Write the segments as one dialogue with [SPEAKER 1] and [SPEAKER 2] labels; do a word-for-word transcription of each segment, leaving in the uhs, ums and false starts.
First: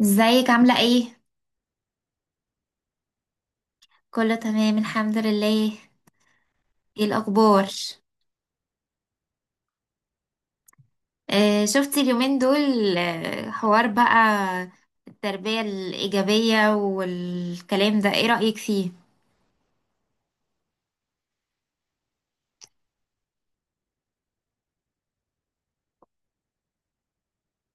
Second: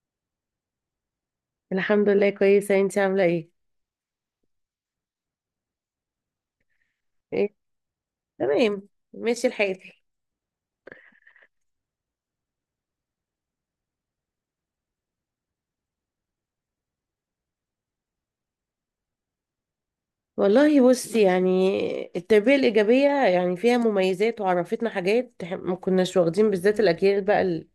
[SPEAKER 1] ازيك عاملة ايه؟
[SPEAKER 2] الحمد لله كويسة، انتي عاملة ايه؟
[SPEAKER 1] كله تمام الحمد لله. ايه
[SPEAKER 2] ايه،
[SPEAKER 1] الأخبار؟
[SPEAKER 2] تمام، ماشي الحال.
[SPEAKER 1] آه شفتي اليومين دول، آه حوار بقى، التربية الإيجابية والكلام ده ايه رأيك فيه؟
[SPEAKER 2] والله بصي، يعني التربية الإيجابية يعني فيها مميزات وعرفتنا حاجات إح- ما كناش واخدين بالذات، الأجيال بقى ال-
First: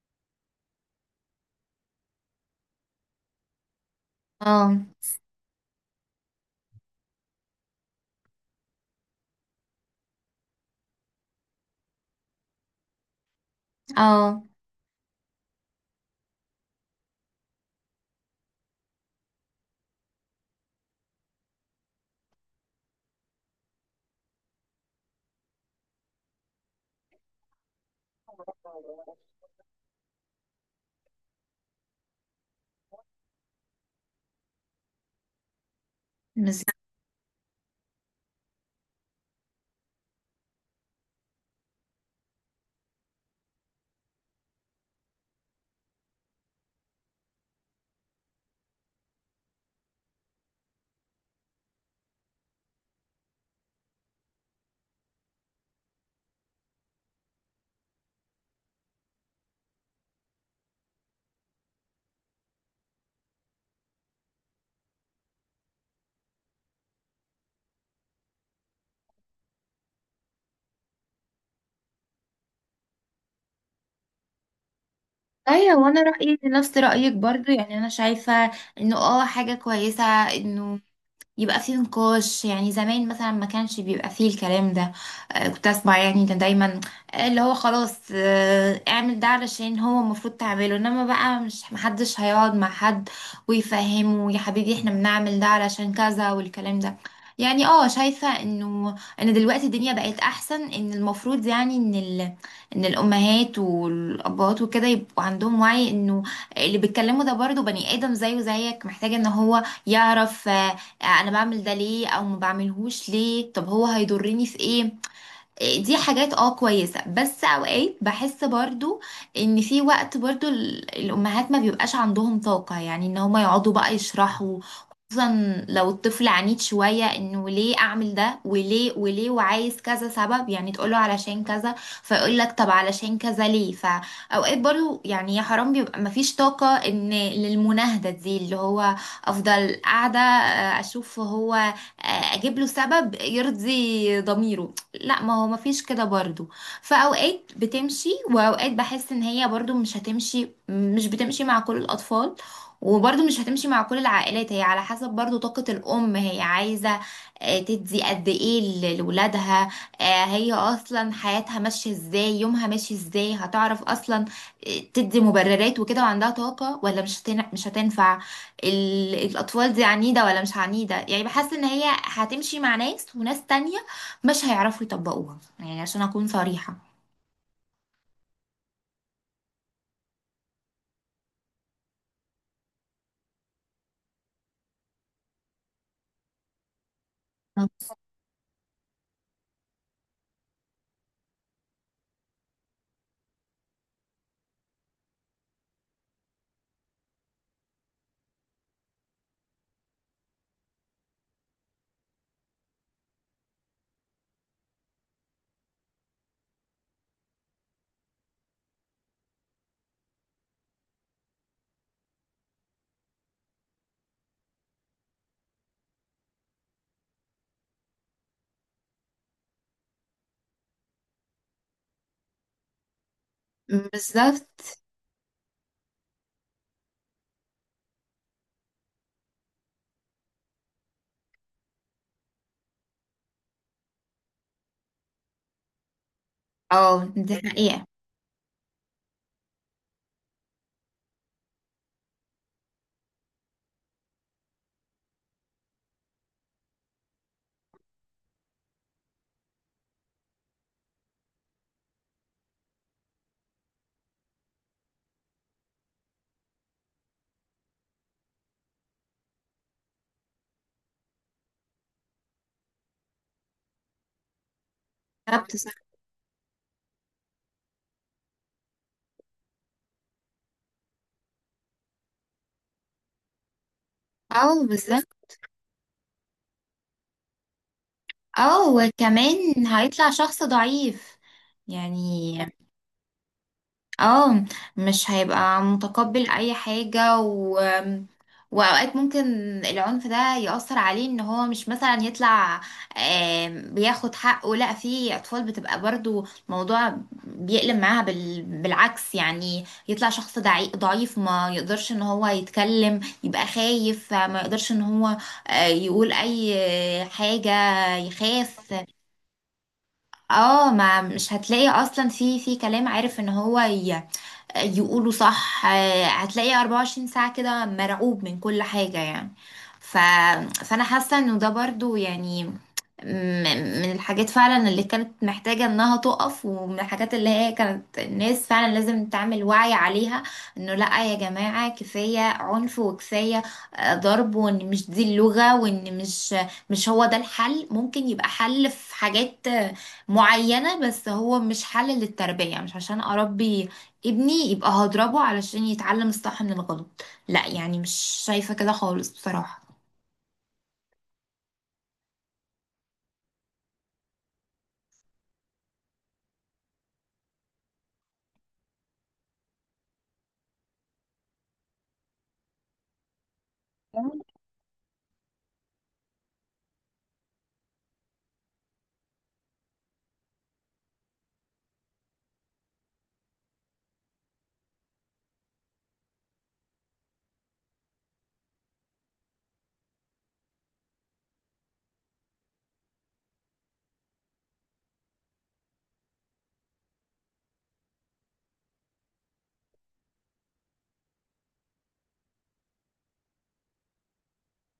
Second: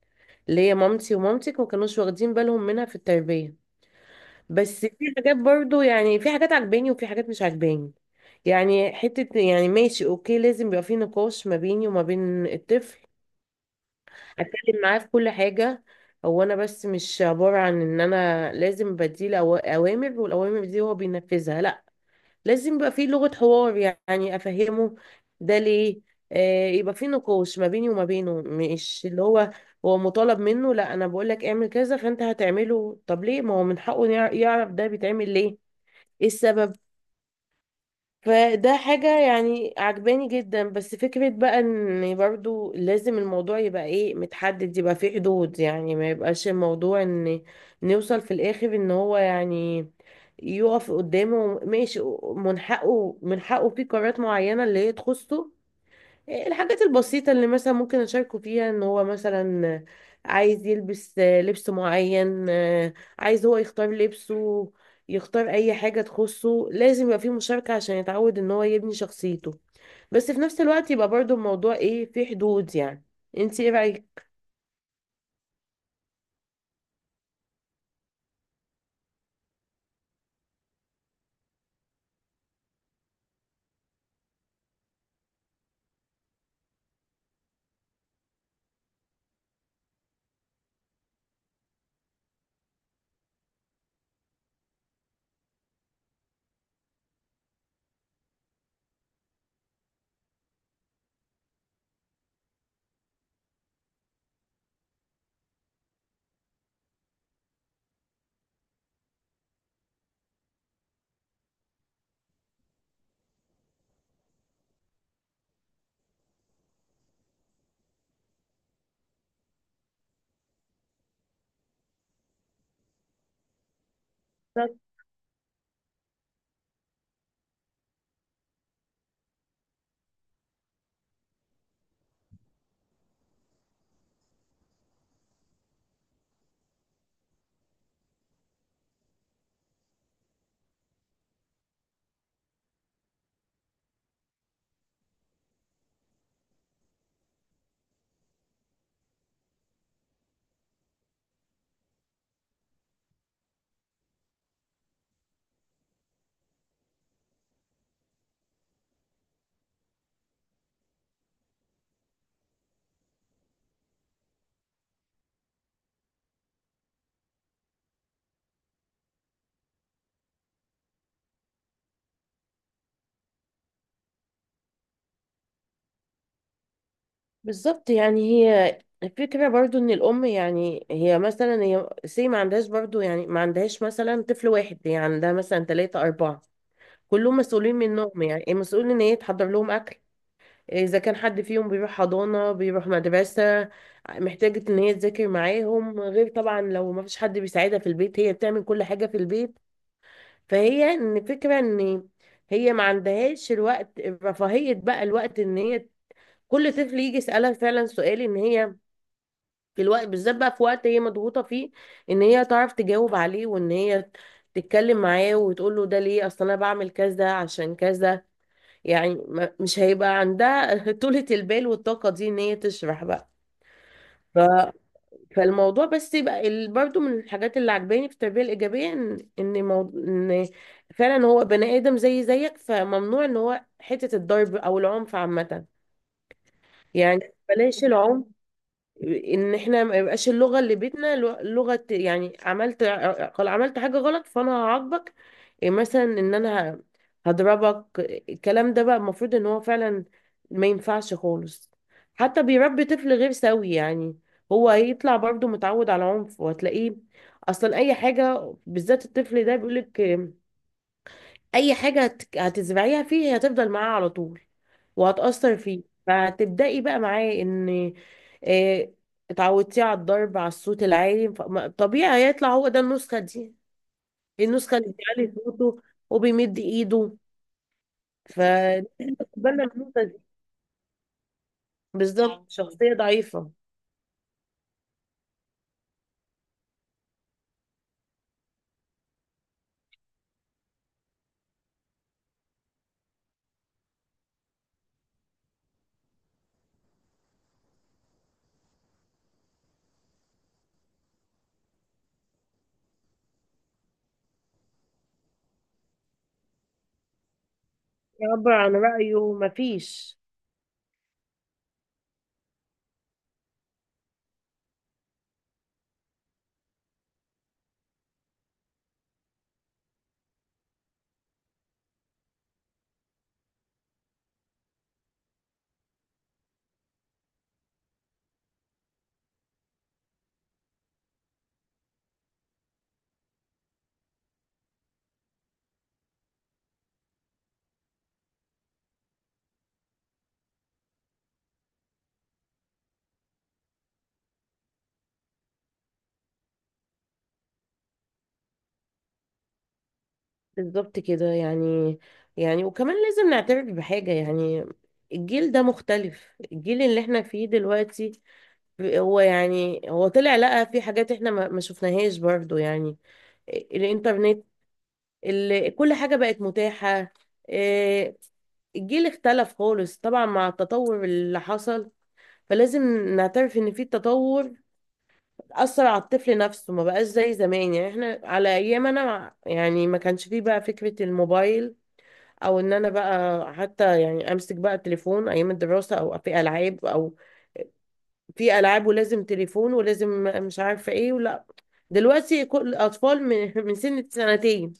[SPEAKER 2] اللي هي مامتي ومامتك ما كانوش واخدين بالهم منها في التربية. بس
[SPEAKER 1] اه.
[SPEAKER 2] في حاجات برضو، يعني في حاجات عجباني وفي حاجات مش عجباني. يعني حتة يعني ماشي، اوكي، لازم يبقى في نقاش ما بيني وما بين الطفل،
[SPEAKER 1] اه،
[SPEAKER 2] اتكلم معاه في كل حاجه. هو انا بس مش عباره عن ان انا لازم بديله أو- اوامر، والاوامر دي هو بينفذها، لا، لازم يبقى في لغه حوار، يعني افهمه ده ليه. آه، يبقى في نقاش ما بيني وما بينه، مش اللي هو هو مطالب منه، لا، انا بقول لك اعمل كذا فانت هتعمله، طب ليه؟ ما هو من حقه يع- يعرف ده بيتعمل ليه، ايه
[SPEAKER 1] بس
[SPEAKER 2] السبب. فده حاجة يعني عجباني جدا. بس فكرة بقى ان برضو لازم الموضوع يبقى ايه، متحدد، يبقى فيه حدود، يعني ما يبقاش الموضوع ان نوصل في الاخر ان هو يعني يقف قدامه ماشي. من حقه، من حقه في قرارات معينة اللي هي تخصه، الحاجات البسيطة اللي مثلا ممكن أشاركه فيها، إن هو مثلا عايز يلبس لبس معين، عايز هو يختار لبسه، يختار أي حاجة تخصه، لازم يبقى فيه مشاركة عشان يتعود إن هو يبني شخصيته. بس في نفس الوقت يبقى برضو الموضوع إيه، فيه حدود يعني. انتي إيه رأيك؟
[SPEAKER 1] ايوه، وانا رأيي نفس رأيك برضو، يعني انا شايفة انه اه حاجة كويسة، انه يبقى فيه نقاش. يعني زمان مثلا ما كانش بيبقى فيه الكلام ده، آه، كنت اسمع يعني، كان دايما آه، اللي هو خلاص آه، اعمل ده علشان هو المفروض تعمله، انما بقى مش محدش هيقعد مع حد ويفهمه يا حبيبي احنا بنعمل ده علشان كذا والكلام ده. يعني اه شايفة انه ان دلوقتي الدنيا بقت احسن، ان المفروض يعني ان ال... ان الامهات والابهات وكده يبقوا عندهم وعي انه اللي بيتكلموا ده برضه بني ادم زيه زيك، محتاج ان هو يعرف آه، آه، انا بعمل ده ليه او ما بعملهوش ليه، طب هو هيضرني في ايه. دي حاجات اه كويسة، بس اوقات بحس برضو ان في وقت برضو ال- الامهات ما بيبقاش عندهم طاقة يعني ان هما يقعدوا بقى يشرحوا،
[SPEAKER 2] بالظبط.
[SPEAKER 1] خصوصا لو الطفل عنيد شوية، انه ليه اعمل ده وليه وليه، وعايز كذا سبب يعني تقوله علشان كذا، فيقول لك طب علشان كذا ليه. فاوقات برضو يعني يا حرام بيبقى ما فيش طاقة ان للمناهدة دي اللي هو افضل قاعدة آه، اشوف هو آه، اجيب له سبب يرضي ضميره، لا ما هو مفيش كده برضو. فأوقات بتمشي وأوقات بحس إن هي برضو مش هتمشي، مش بتمشي مع كل الأطفال، وبرضو مش هتمشي مع كل العائلات، هي على حسب برضو طاقة الأم، هي عايزة آه، تدي قد إيه ل- لولادها، آه، هي أصلا حياتها ماشية إزاي، يومها ماشي إزاي، هتعرف أصلا آه، تدي مبررات وكده وعندها طاقة ولا مش هتن... مش هتنفع. ال... الأطفال دي عنيدة ولا مش عنيدة، يعني بحس إن هي هتمشي مع ناس وناس تانية مش هيعرفوا يطبقوها، يعني عشان أكون صريحة.
[SPEAKER 2] بالظبط، يعني هي الفكرة برضو إن الأم، يعني هي مثلا هي سي ما عندهاش برضو، يعني ما عندهاش مثلا طفل واحد، هي عندها مثلا تلاتة أربعة، كلهم
[SPEAKER 1] طب.
[SPEAKER 2] مسؤولين منهم. يعني المسؤول ان هي تحضر لهم اكل، اذا كان حد فيهم بيروح حضانة بيروح مدرسة، محتاجة ان هي تذاكر معاهم، غير طبعا لو ما فيش حد بيساعدها في البيت، هي بتعمل كل حاجة في البيت. فهي ان الفكرة ان هي ما عندهاش الوقت، رفاهية بقى الوقت ان هي كل طفل يجي يسألها فعلا سؤال، ان هي في الوقت بالذات بقى، في وقت هي مضغوطة فيه، ان هي تعرف تجاوب عليه وان هي تتكلم معاه وتقول له ده ليه، اصل انا بعمل كذا عشان كذا. يعني ما- مش هيبقى عندها طولة البال والطاقة دي ان هي تشرح بقى. ف...
[SPEAKER 1] بالظبط.
[SPEAKER 2] فالموضوع بس يبقى ال... برضو من الحاجات اللي عجباني في التربية الإيجابية، ان ان, مو... إن فعلا هو بني آدم زي زيك، فممنوع ان هو حتة الضرب او العنف عامة.
[SPEAKER 1] اه
[SPEAKER 2] يعني
[SPEAKER 1] دي
[SPEAKER 2] بلاش
[SPEAKER 1] حقيقة.
[SPEAKER 2] العنف، ان احنا ما يبقاش اللغه اللي بيتنا لو- لغه، يعني عملت، قال عملت حاجه غلط فانا هعاقبك، إيه مثلا ان انا ه- هضربك. الكلام ده بقى المفروض ان هو فعلا ما ينفعش خالص، حتى بيربي طفل غير سوي يعني. هو هيطلع برضه متعود على عنف، وهتلاقيه اصلا اي حاجه، بالذات الطفل ده بيقولك اي حاجة هت- هتزرعيها فيه هي هتفضل معاه على طول،
[SPEAKER 1] كتبت
[SPEAKER 2] وهتأثر
[SPEAKER 1] صح.
[SPEAKER 2] فيه. فهتبدأي بقى معاه ان آه، اتعودتيه على الضرب، على الصوت العالي، ف- ما- طبيعي هيطلع هو ده النسخة دي،
[SPEAKER 1] اه
[SPEAKER 2] النسخة اللي بيعلي
[SPEAKER 1] بالظبط.
[SPEAKER 2] صوته وبيمد ايده،
[SPEAKER 1] اه
[SPEAKER 2] فبالنا
[SPEAKER 1] وكمان
[SPEAKER 2] النسخة
[SPEAKER 1] هيطلع
[SPEAKER 2] دي.
[SPEAKER 1] شخص ضعيف يعني.
[SPEAKER 2] بالظبط، شخصية ضعيفة،
[SPEAKER 1] اه مش هيبقى متقبل اي حاجة و... واوقات ممكن العنف ده يأثر عليه ان هو مش مثلا يطلع، آم، بياخد حقه، لا في اطفال بتبقى برضو موضوع بيقلب معاها بال... بالعكس، يعني يطلع شخص دعي... ضعيف، ما يقدرش ان هو يتكلم، يبقى خايف ما يقدرش ان هو آه، يقول اي حاجة،
[SPEAKER 2] يعبر
[SPEAKER 1] يخاف.
[SPEAKER 2] عن رأيه مفيش.
[SPEAKER 1] اه ما مش هتلاقي اصلا في في كلام، عارف ان هو ي... يقولوا صح. آه، هتلاقي 24 ساعة كده مرعوب من كل حاجة، يعني ف... فأنا حاسة إنه ده برضو يعني م- من الحاجات فعلا اللي كانت محتاجة انها تقف، ومن الحاجات اللي هي كانت الناس فعلا لازم تعمل وعي عليها، انه لا يا جماعة كفاية عنف وكفاية آه، ضرب، وان مش دي اللغة، وان مش مش هو ده الحل. ممكن يبقى حل في حاجات آه، معينة، بس هو مش حل للتربية. مش عشان اربي ابني يبقى هضربه علشان يتعلم الصح من الغلط، لا، يعني مش شايفة كده خالص بصراحة.
[SPEAKER 2] بالظبط كده يعني. يعني وكمان لازم نعترف بحاجة يعني، الجيل ده مختلف، الجيل اللي احنا فيه دلوقتي. هو يعني هو طلع لقى في حاجات احنا ما ما شفناهاش برضو، يعني الانترنت، ال- كل حاجة بقت متاحة. إيه، الجيل اختلف خالص طبعا مع التطور اللي حصل. فلازم نعترف ان في تطور أثر على الطفل نفسه، ما بقاش زي زمان. يعني احنا على ايام انا مع- يعني ما كانش فيه بقى فكرة الموبايل، او ان انا بقى حتى يعني امسك بقى التليفون ايام الدراسة، او في العاب، او في العاب ولازم تليفون ولازم مش عارفه ايه ولا. دلوقتي كل الاطفال من من سن سنتين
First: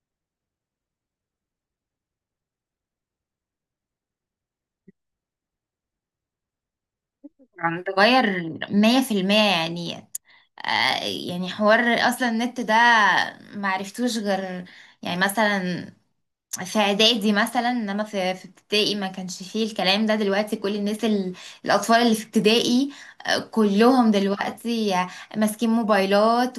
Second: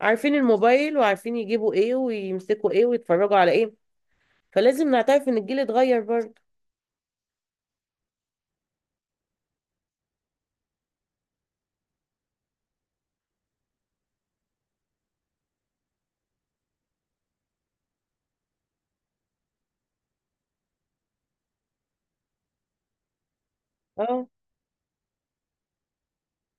[SPEAKER 2] عارفين الموبايل، وعارفين يجيبوا ايه ويمسكوا ايه ويتفرجوا على ايه. فلازم نعترف ان الجيل اتغير برضه.
[SPEAKER 1] يعني تغير مية في المية يعني. آه، يعني حوار، اصلا النت ده معرفتوش غير يعني مثلا في اعدادي، مثلا انما في في ابتدائي ما كانش فيه الكلام ده. دلوقتي كل الناس ال- الاطفال اللي في ابتدائي آه، كلهم
[SPEAKER 2] اه،
[SPEAKER 1] دلوقتي ماسكين موبايلات،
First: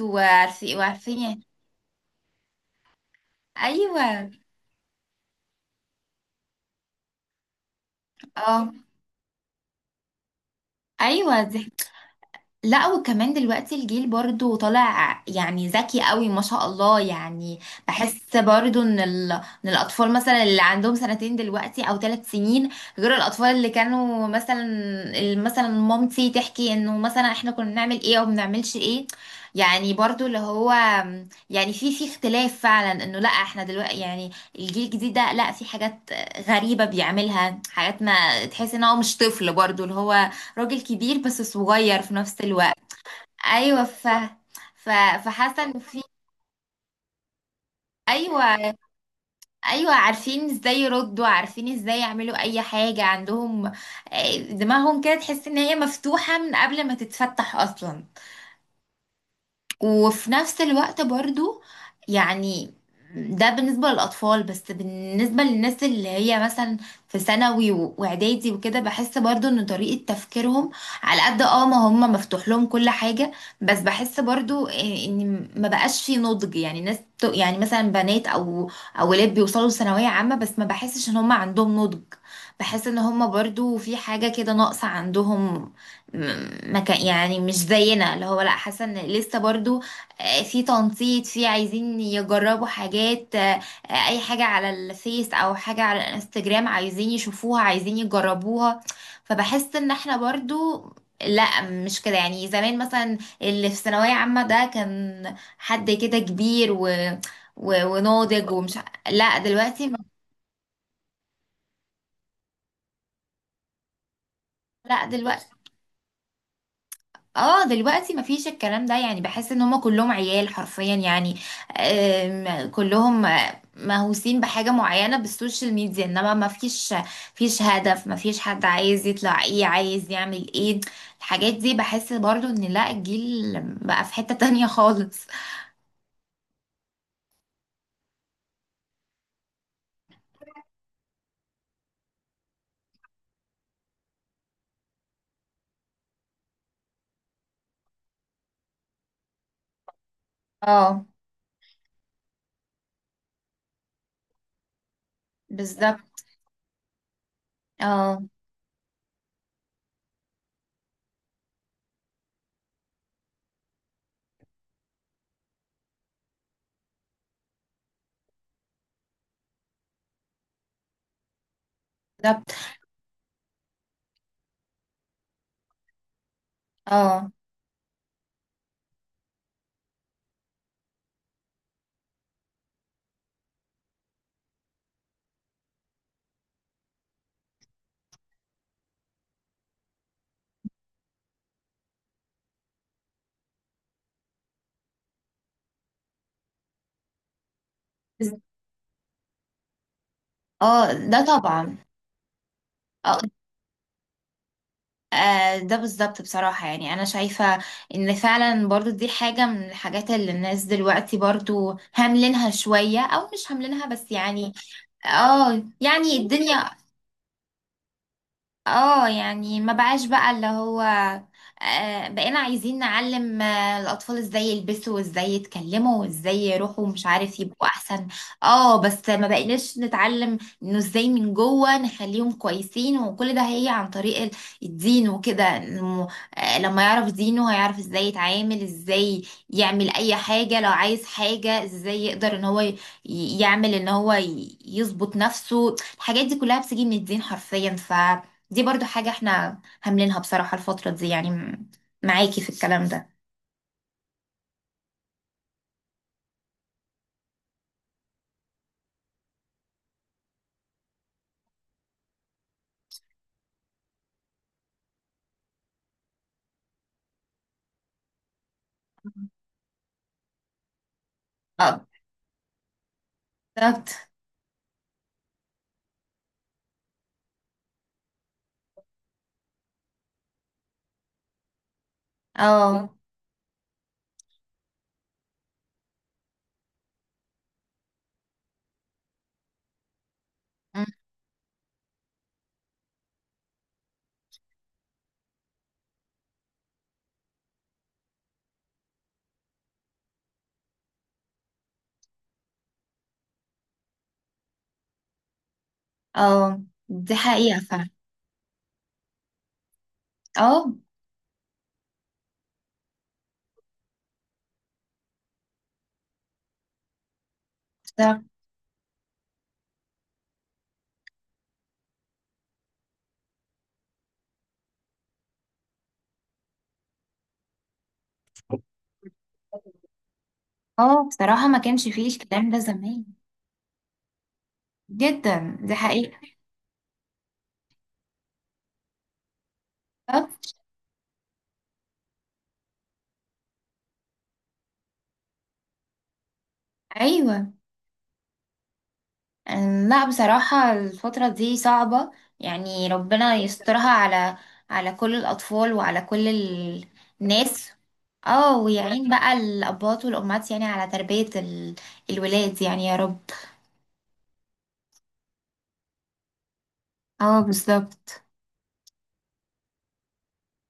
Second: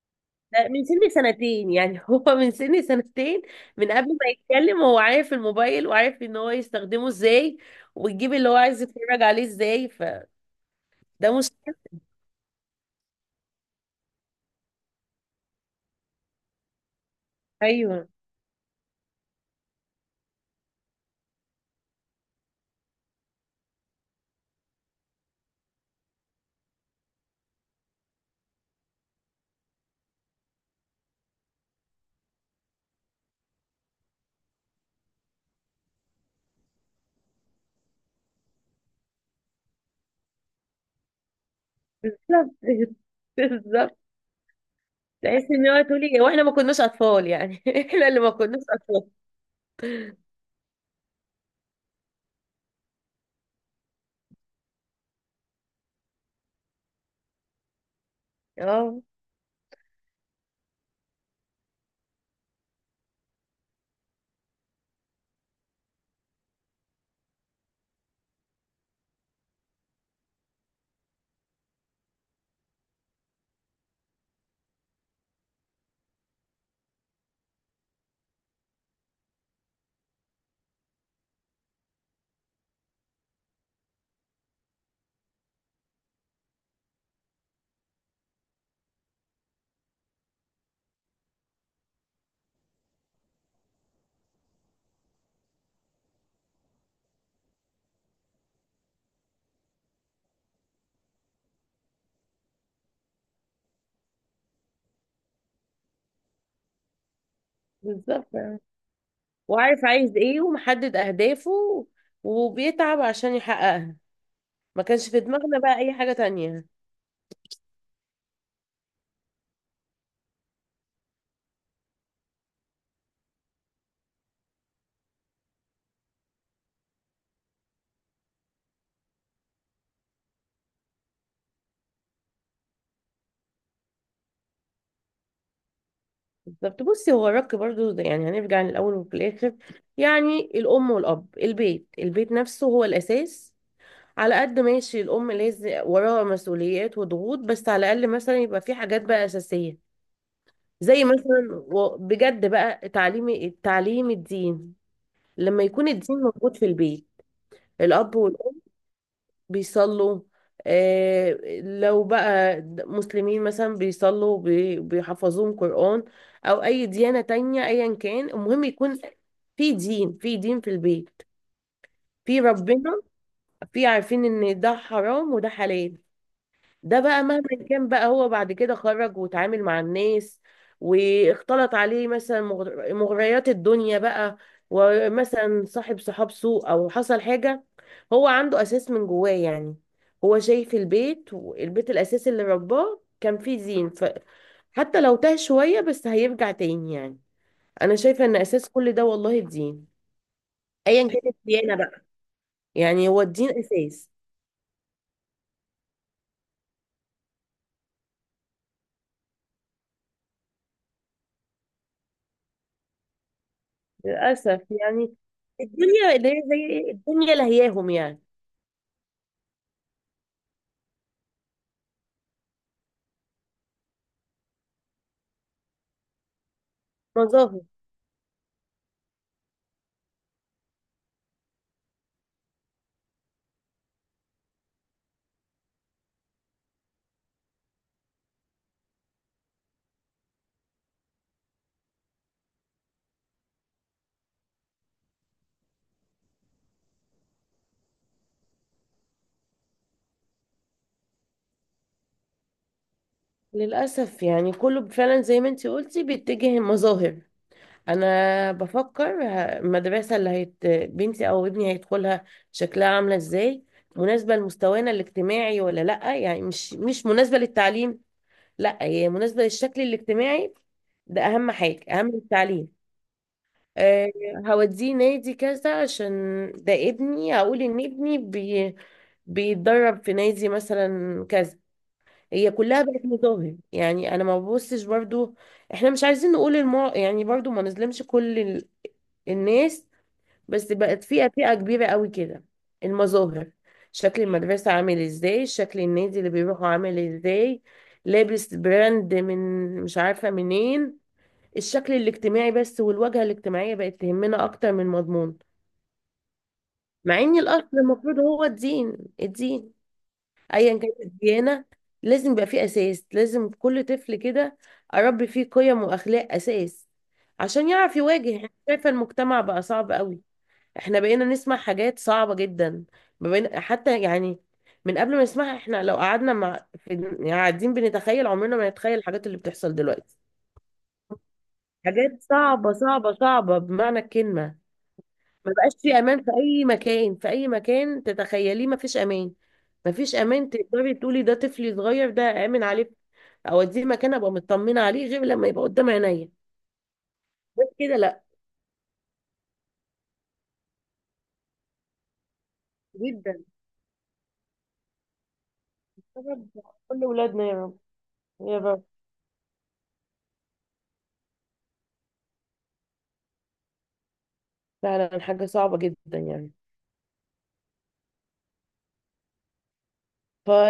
[SPEAKER 2] لا،
[SPEAKER 1] وعارفين
[SPEAKER 2] من سن
[SPEAKER 1] وعارفين يعني.
[SPEAKER 2] سنتين يعني هو من سن سنتين، من قبل ما
[SPEAKER 1] ايوه.
[SPEAKER 2] يتكلم هو عارف الموبايل وعارف ان هو يستخدمه ازاي، ويجيب اللي هو
[SPEAKER 1] اه.
[SPEAKER 2] عايز يتفرج عليه ازاي، فده
[SPEAKER 1] ايوه دي
[SPEAKER 2] مشكلة.
[SPEAKER 1] لا. وكمان دلوقتي الجيل برضو طالع يعني ذكي قوي ما شاء الله يعني.
[SPEAKER 2] ايوه.
[SPEAKER 1] بحس برضو ان ال... ان الاطفال مثلا اللي عندهم سنتين دلوقتي او ثلاث سنين، غير الاطفال اللي كانوا مثلا ال- مثلا مامتي تحكي انه مثلا احنا كنا بنعمل ايه او بنعملش ايه. يعني برضو اللي هو يعني في في اختلاف فعلا، انه لا احنا دلوقتي يعني الجيل الجديد ده، لا في حاجات غريبة بيعملها، حاجات ما تحس ان هو مش طفل برضو، اللي هو راجل كبير بس صغير في نفس
[SPEAKER 2] بالظبط
[SPEAKER 1] الوقت. ايوه
[SPEAKER 2] بالظبط.
[SPEAKER 1] ف ف
[SPEAKER 2] تحس
[SPEAKER 1] فحاسه
[SPEAKER 2] ان
[SPEAKER 1] ان
[SPEAKER 2] هو
[SPEAKER 1] في،
[SPEAKER 2] تقولي واحنا ما كناش اطفال يعني احنا اللي ما كناش
[SPEAKER 1] ايوه
[SPEAKER 2] اطفال.
[SPEAKER 1] ايوه، عارفين ازاي يردوا، عارفين ازاي يعملوا اي حاجه عندهم آه، دماغهم كده، تحس ان هي مفتوحه من قبل ما تتفتح اصلا.
[SPEAKER 2] اه.
[SPEAKER 1] وفي نفس الوقت برضو يعني ده بالنسبة للأطفال. بس بالنسبة للناس اللي هي مثلا في ثانوي و- وإعدادي وكده، بحس برضو إن طريقة تفكيرهم على قد اه ما هم، مفتوح لهم كل حاجة، بس بحس برضو إيه إن ما بقاش في نضج. يعني ناس بت- يعني مثلا بنات أو أو ولاد بيوصلوا لثانوية عامة، بس ما بحسش إن هم عندهم نضج، بحس إن هم برضو في حاجة كده ناقصة عندهم، م- ما كان يعني مش زينا اللي هو، لا حاسه ان لسه برضو آه، في تنطيط، في عايزين يجربوا حاجات آه، آه، اي حاجه على الفيس او حاجه على الانستجرام عايزين يشوفوها عايزين يجربوها. فبحس ان احنا برضو لا مش كده. يعني زمان مثلا اللي في ثانويه عامه ده كان حد كده كبير و... و...
[SPEAKER 2] بالظبط،
[SPEAKER 1] وناضج ومش ع- لا
[SPEAKER 2] وعارف
[SPEAKER 1] دلوقتي،
[SPEAKER 2] عايز ايه ومحدد اهدافه، وبيتعب عشان يحققها، ما
[SPEAKER 1] لا
[SPEAKER 2] كانش في
[SPEAKER 1] دلوقتي
[SPEAKER 2] دماغنا بقى اي حاجة تانية.
[SPEAKER 1] اه دلوقتي مفيش الكلام ده. يعني بحس ان هما كلهم عيال حرفيا، يعني آم، كلهم آه، مهووسين بحاجة معينة بالسوشيال ميديا، انما مفيش مفيش هدف، مفيش حد عايز يطلع ايه، عايز يعمل ايه. الحاجات دي بحس برضو ان لا، الجيل بقى في حتة تانية خالص.
[SPEAKER 2] بالظبط. بصي هو الرك برضو ده يعني هنرجع للاول وفي الاخر، يعني الام والاب البيت، البيت نفسه هو الاساس. على قد ماشي الام لازم وراها مسؤوليات وضغوط، بس على الاقل مثلا يبقى في حاجات بقى اساسية، زي
[SPEAKER 1] اه
[SPEAKER 2] مثلا و- بجد بقى تعليم، التعليم، الدين. لما يكون الدين
[SPEAKER 1] بالظبط.
[SPEAKER 2] موجود في البيت، الأب
[SPEAKER 1] اه
[SPEAKER 2] والأم بيصلوا، آه، لو بقى مسلمين مثلا، بيصلوا، بي- بيحفظوهم قرآن، أو أي ديانة تانية أيا كان، المهم يكون في دين، في دين في البيت، في
[SPEAKER 1] بالظبط.
[SPEAKER 2] ربنا، في عارفين إن ده حرام وده حلال. ده بقى
[SPEAKER 1] اه
[SPEAKER 2] مهما كان بقى هو بعد كده خرج وتعامل مع الناس واختلط عليه مثلا مغر- مغريات الدنيا بقى، ومثلا صاحب صحاب سوء او حصل حاجة، هو عنده اساس من جواه يعني. هو شايف البيت، والبيت الاساس اللي رباه كان فيه زين، فحتى لو تاه شوية بس هيرجع تاني يعني. انا شايفة
[SPEAKER 1] بز-
[SPEAKER 2] ان اساس كل ده والله الدين،
[SPEAKER 1] اه
[SPEAKER 2] ايا
[SPEAKER 1] ده
[SPEAKER 2] كانت الديانة
[SPEAKER 1] طبعا.
[SPEAKER 2] بقى، يعني
[SPEAKER 1] اه
[SPEAKER 2] هو الدين اساس.
[SPEAKER 1] آه، ده بالظبط بصراحة. يعني أنا شايفة إن فعلا برضو دي حاجة من الحاجات اللي الناس دلوقتي برضو هاملينها شوية، أو مش هاملينها بس يعني.
[SPEAKER 2] للأسف يعني
[SPEAKER 1] اه يعني
[SPEAKER 2] الدنيا اللي هي زي
[SPEAKER 1] الدنيا،
[SPEAKER 2] إيه؟ الدنيا لهياهم يعني،
[SPEAKER 1] اه يعني ما بقاش بقى اللي هو آه، بقينا عايزين نعلم آه، الأطفال ازاي يلبسوا وازاي يتكلموا وازاي يروحوا مش عارف،
[SPEAKER 2] مظاهر.
[SPEAKER 1] يبقوا أحسن. اه بس ما بقيناش نتعلم انه ازاي من جوه نخليهم كويسين، وكل ده هي عن طريق ال- الدين وكده. إنه آه، لما يعرف دينه هيعرف ازاي يتعامل، ازاي يعمل أي حاجة، لو عايز حاجة ازاي يقدر ان هو ي- يعمل، ان هو ي- يظبط نفسه. الحاجات دي كلها بتيجي من الدين حرفيا. ف دي برضو حاجة احنا هاملينها بصراحة الفترة دي، يعني م- معاكي في الكلام ده.
[SPEAKER 2] للأسف يعني كله فعلا زي ما انتي قلتي بيتجه المظاهر. أنا بفكر ه- المدرسة اللي هيت... بنتي أو ابني هيدخلها شكلها عاملة ازاي، مناسبة لمستوانا الاجتماعي ولا لأ، يعني مش مش مناسبة للتعليم، لأ هي مناسبة للشكل الاجتماعي، ده أهم
[SPEAKER 1] اه
[SPEAKER 2] حاجة أهم من التعليم.
[SPEAKER 1] بالظبط.
[SPEAKER 2] آه، هوديه نادي كذا عشان ده ابني، اقول ان ابني بي بيتدرب في نادي مثلا كذا. هي كلها
[SPEAKER 1] اه
[SPEAKER 2] بقت مظاهر يعني. انا ما ببصش برضو، احنا مش عايزين نقول المو... يعني برضو ما نظلمش كل ال... الناس، بس
[SPEAKER 1] م-
[SPEAKER 2] بقت فئة، فئة كبيرة قوي كده، المظاهر، شكل المدرسة عامل ازاي، شكل النادي اللي بيروحوا عامل ازاي، لابس براند من مش عارفة منين، الشكل الاجتماعي بس والواجهة الاجتماعية بقت تهمنا أكتر من المضمون.
[SPEAKER 1] اه دي
[SPEAKER 2] مع إن
[SPEAKER 1] حقيقة
[SPEAKER 2] الأصل
[SPEAKER 1] فعلا.
[SPEAKER 2] المفروض هو الدين، الدين،
[SPEAKER 1] اه
[SPEAKER 2] أيا كانت الديانة، لازم يبقى فيه أساس، لازم كل طفل كده أربي فيه قيم وأخلاق أساس عشان يعرف
[SPEAKER 1] بصراحة.
[SPEAKER 2] يواجه. إحنا شايفة المجتمع بقى صعب قوي، إحنا بقينا نسمع حاجات صعبة جدا، ما بقينا حتى يعني، من قبل ما نسمعها إحنا لو قعدنا مع في يعني قاعدين بنتخيل، عمرنا ما نتخيل الحاجات اللي بتحصل دلوقتي.
[SPEAKER 1] اه بصراحة ما كانش فيه
[SPEAKER 2] حاجات
[SPEAKER 1] الكلام ده
[SPEAKER 2] صعبة
[SPEAKER 1] زمان.
[SPEAKER 2] صعبة صعبة بمعنى الكلمة. ما
[SPEAKER 1] جدا
[SPEAKER 2] بقاش
[SPEAKER 1] دي
[SPEAKER 2] في
[SPEAKER 1] حقيقة.
[SPEAKER 2] امان في اي مكان، في اي مكان تتخيليه ما فيش امان، ما فيش امان
[SPEAKER 1] بالظبط.
[SPEAKER 2] تقدري تقولي ده طفلي صغير ده امن عليه، اوديه مكان ابقى مطمنه عليه غير لما يبقى قدام عينيا،
[SPEAKER 1] ايوه
[SPEAKER 2] بس كده لا.
[SPEAKER 1] لا بصراحة الفترة دي صعبة، يعني ربنا
[SPEAKER 2] جدا.
[SPEAKER 1] يسترها على على كل الأطفال وعلى
[SPEAKER 2] يا
[SPEAKER 1] كل
[SPEAKER 2] رب،
[SPEAKER 1] ال-
[SPEAKER 2] كل ولادنا يا
[SPEAKER 1] الناس،
[SPEAKER 2] رب،
[SPEAKER 1] اه
[SPEAKER 2] يا رب.
[SPEAKER 1] ويعين بقى الأباء والأمهات يعني على تربية ال- الولاد يعني يا رب.
[SPEAKER 2] فعلا حاجه صعبه جدا يعني.
[SPEAKER 1] اه بالظبط
[SPEAKER 2] ف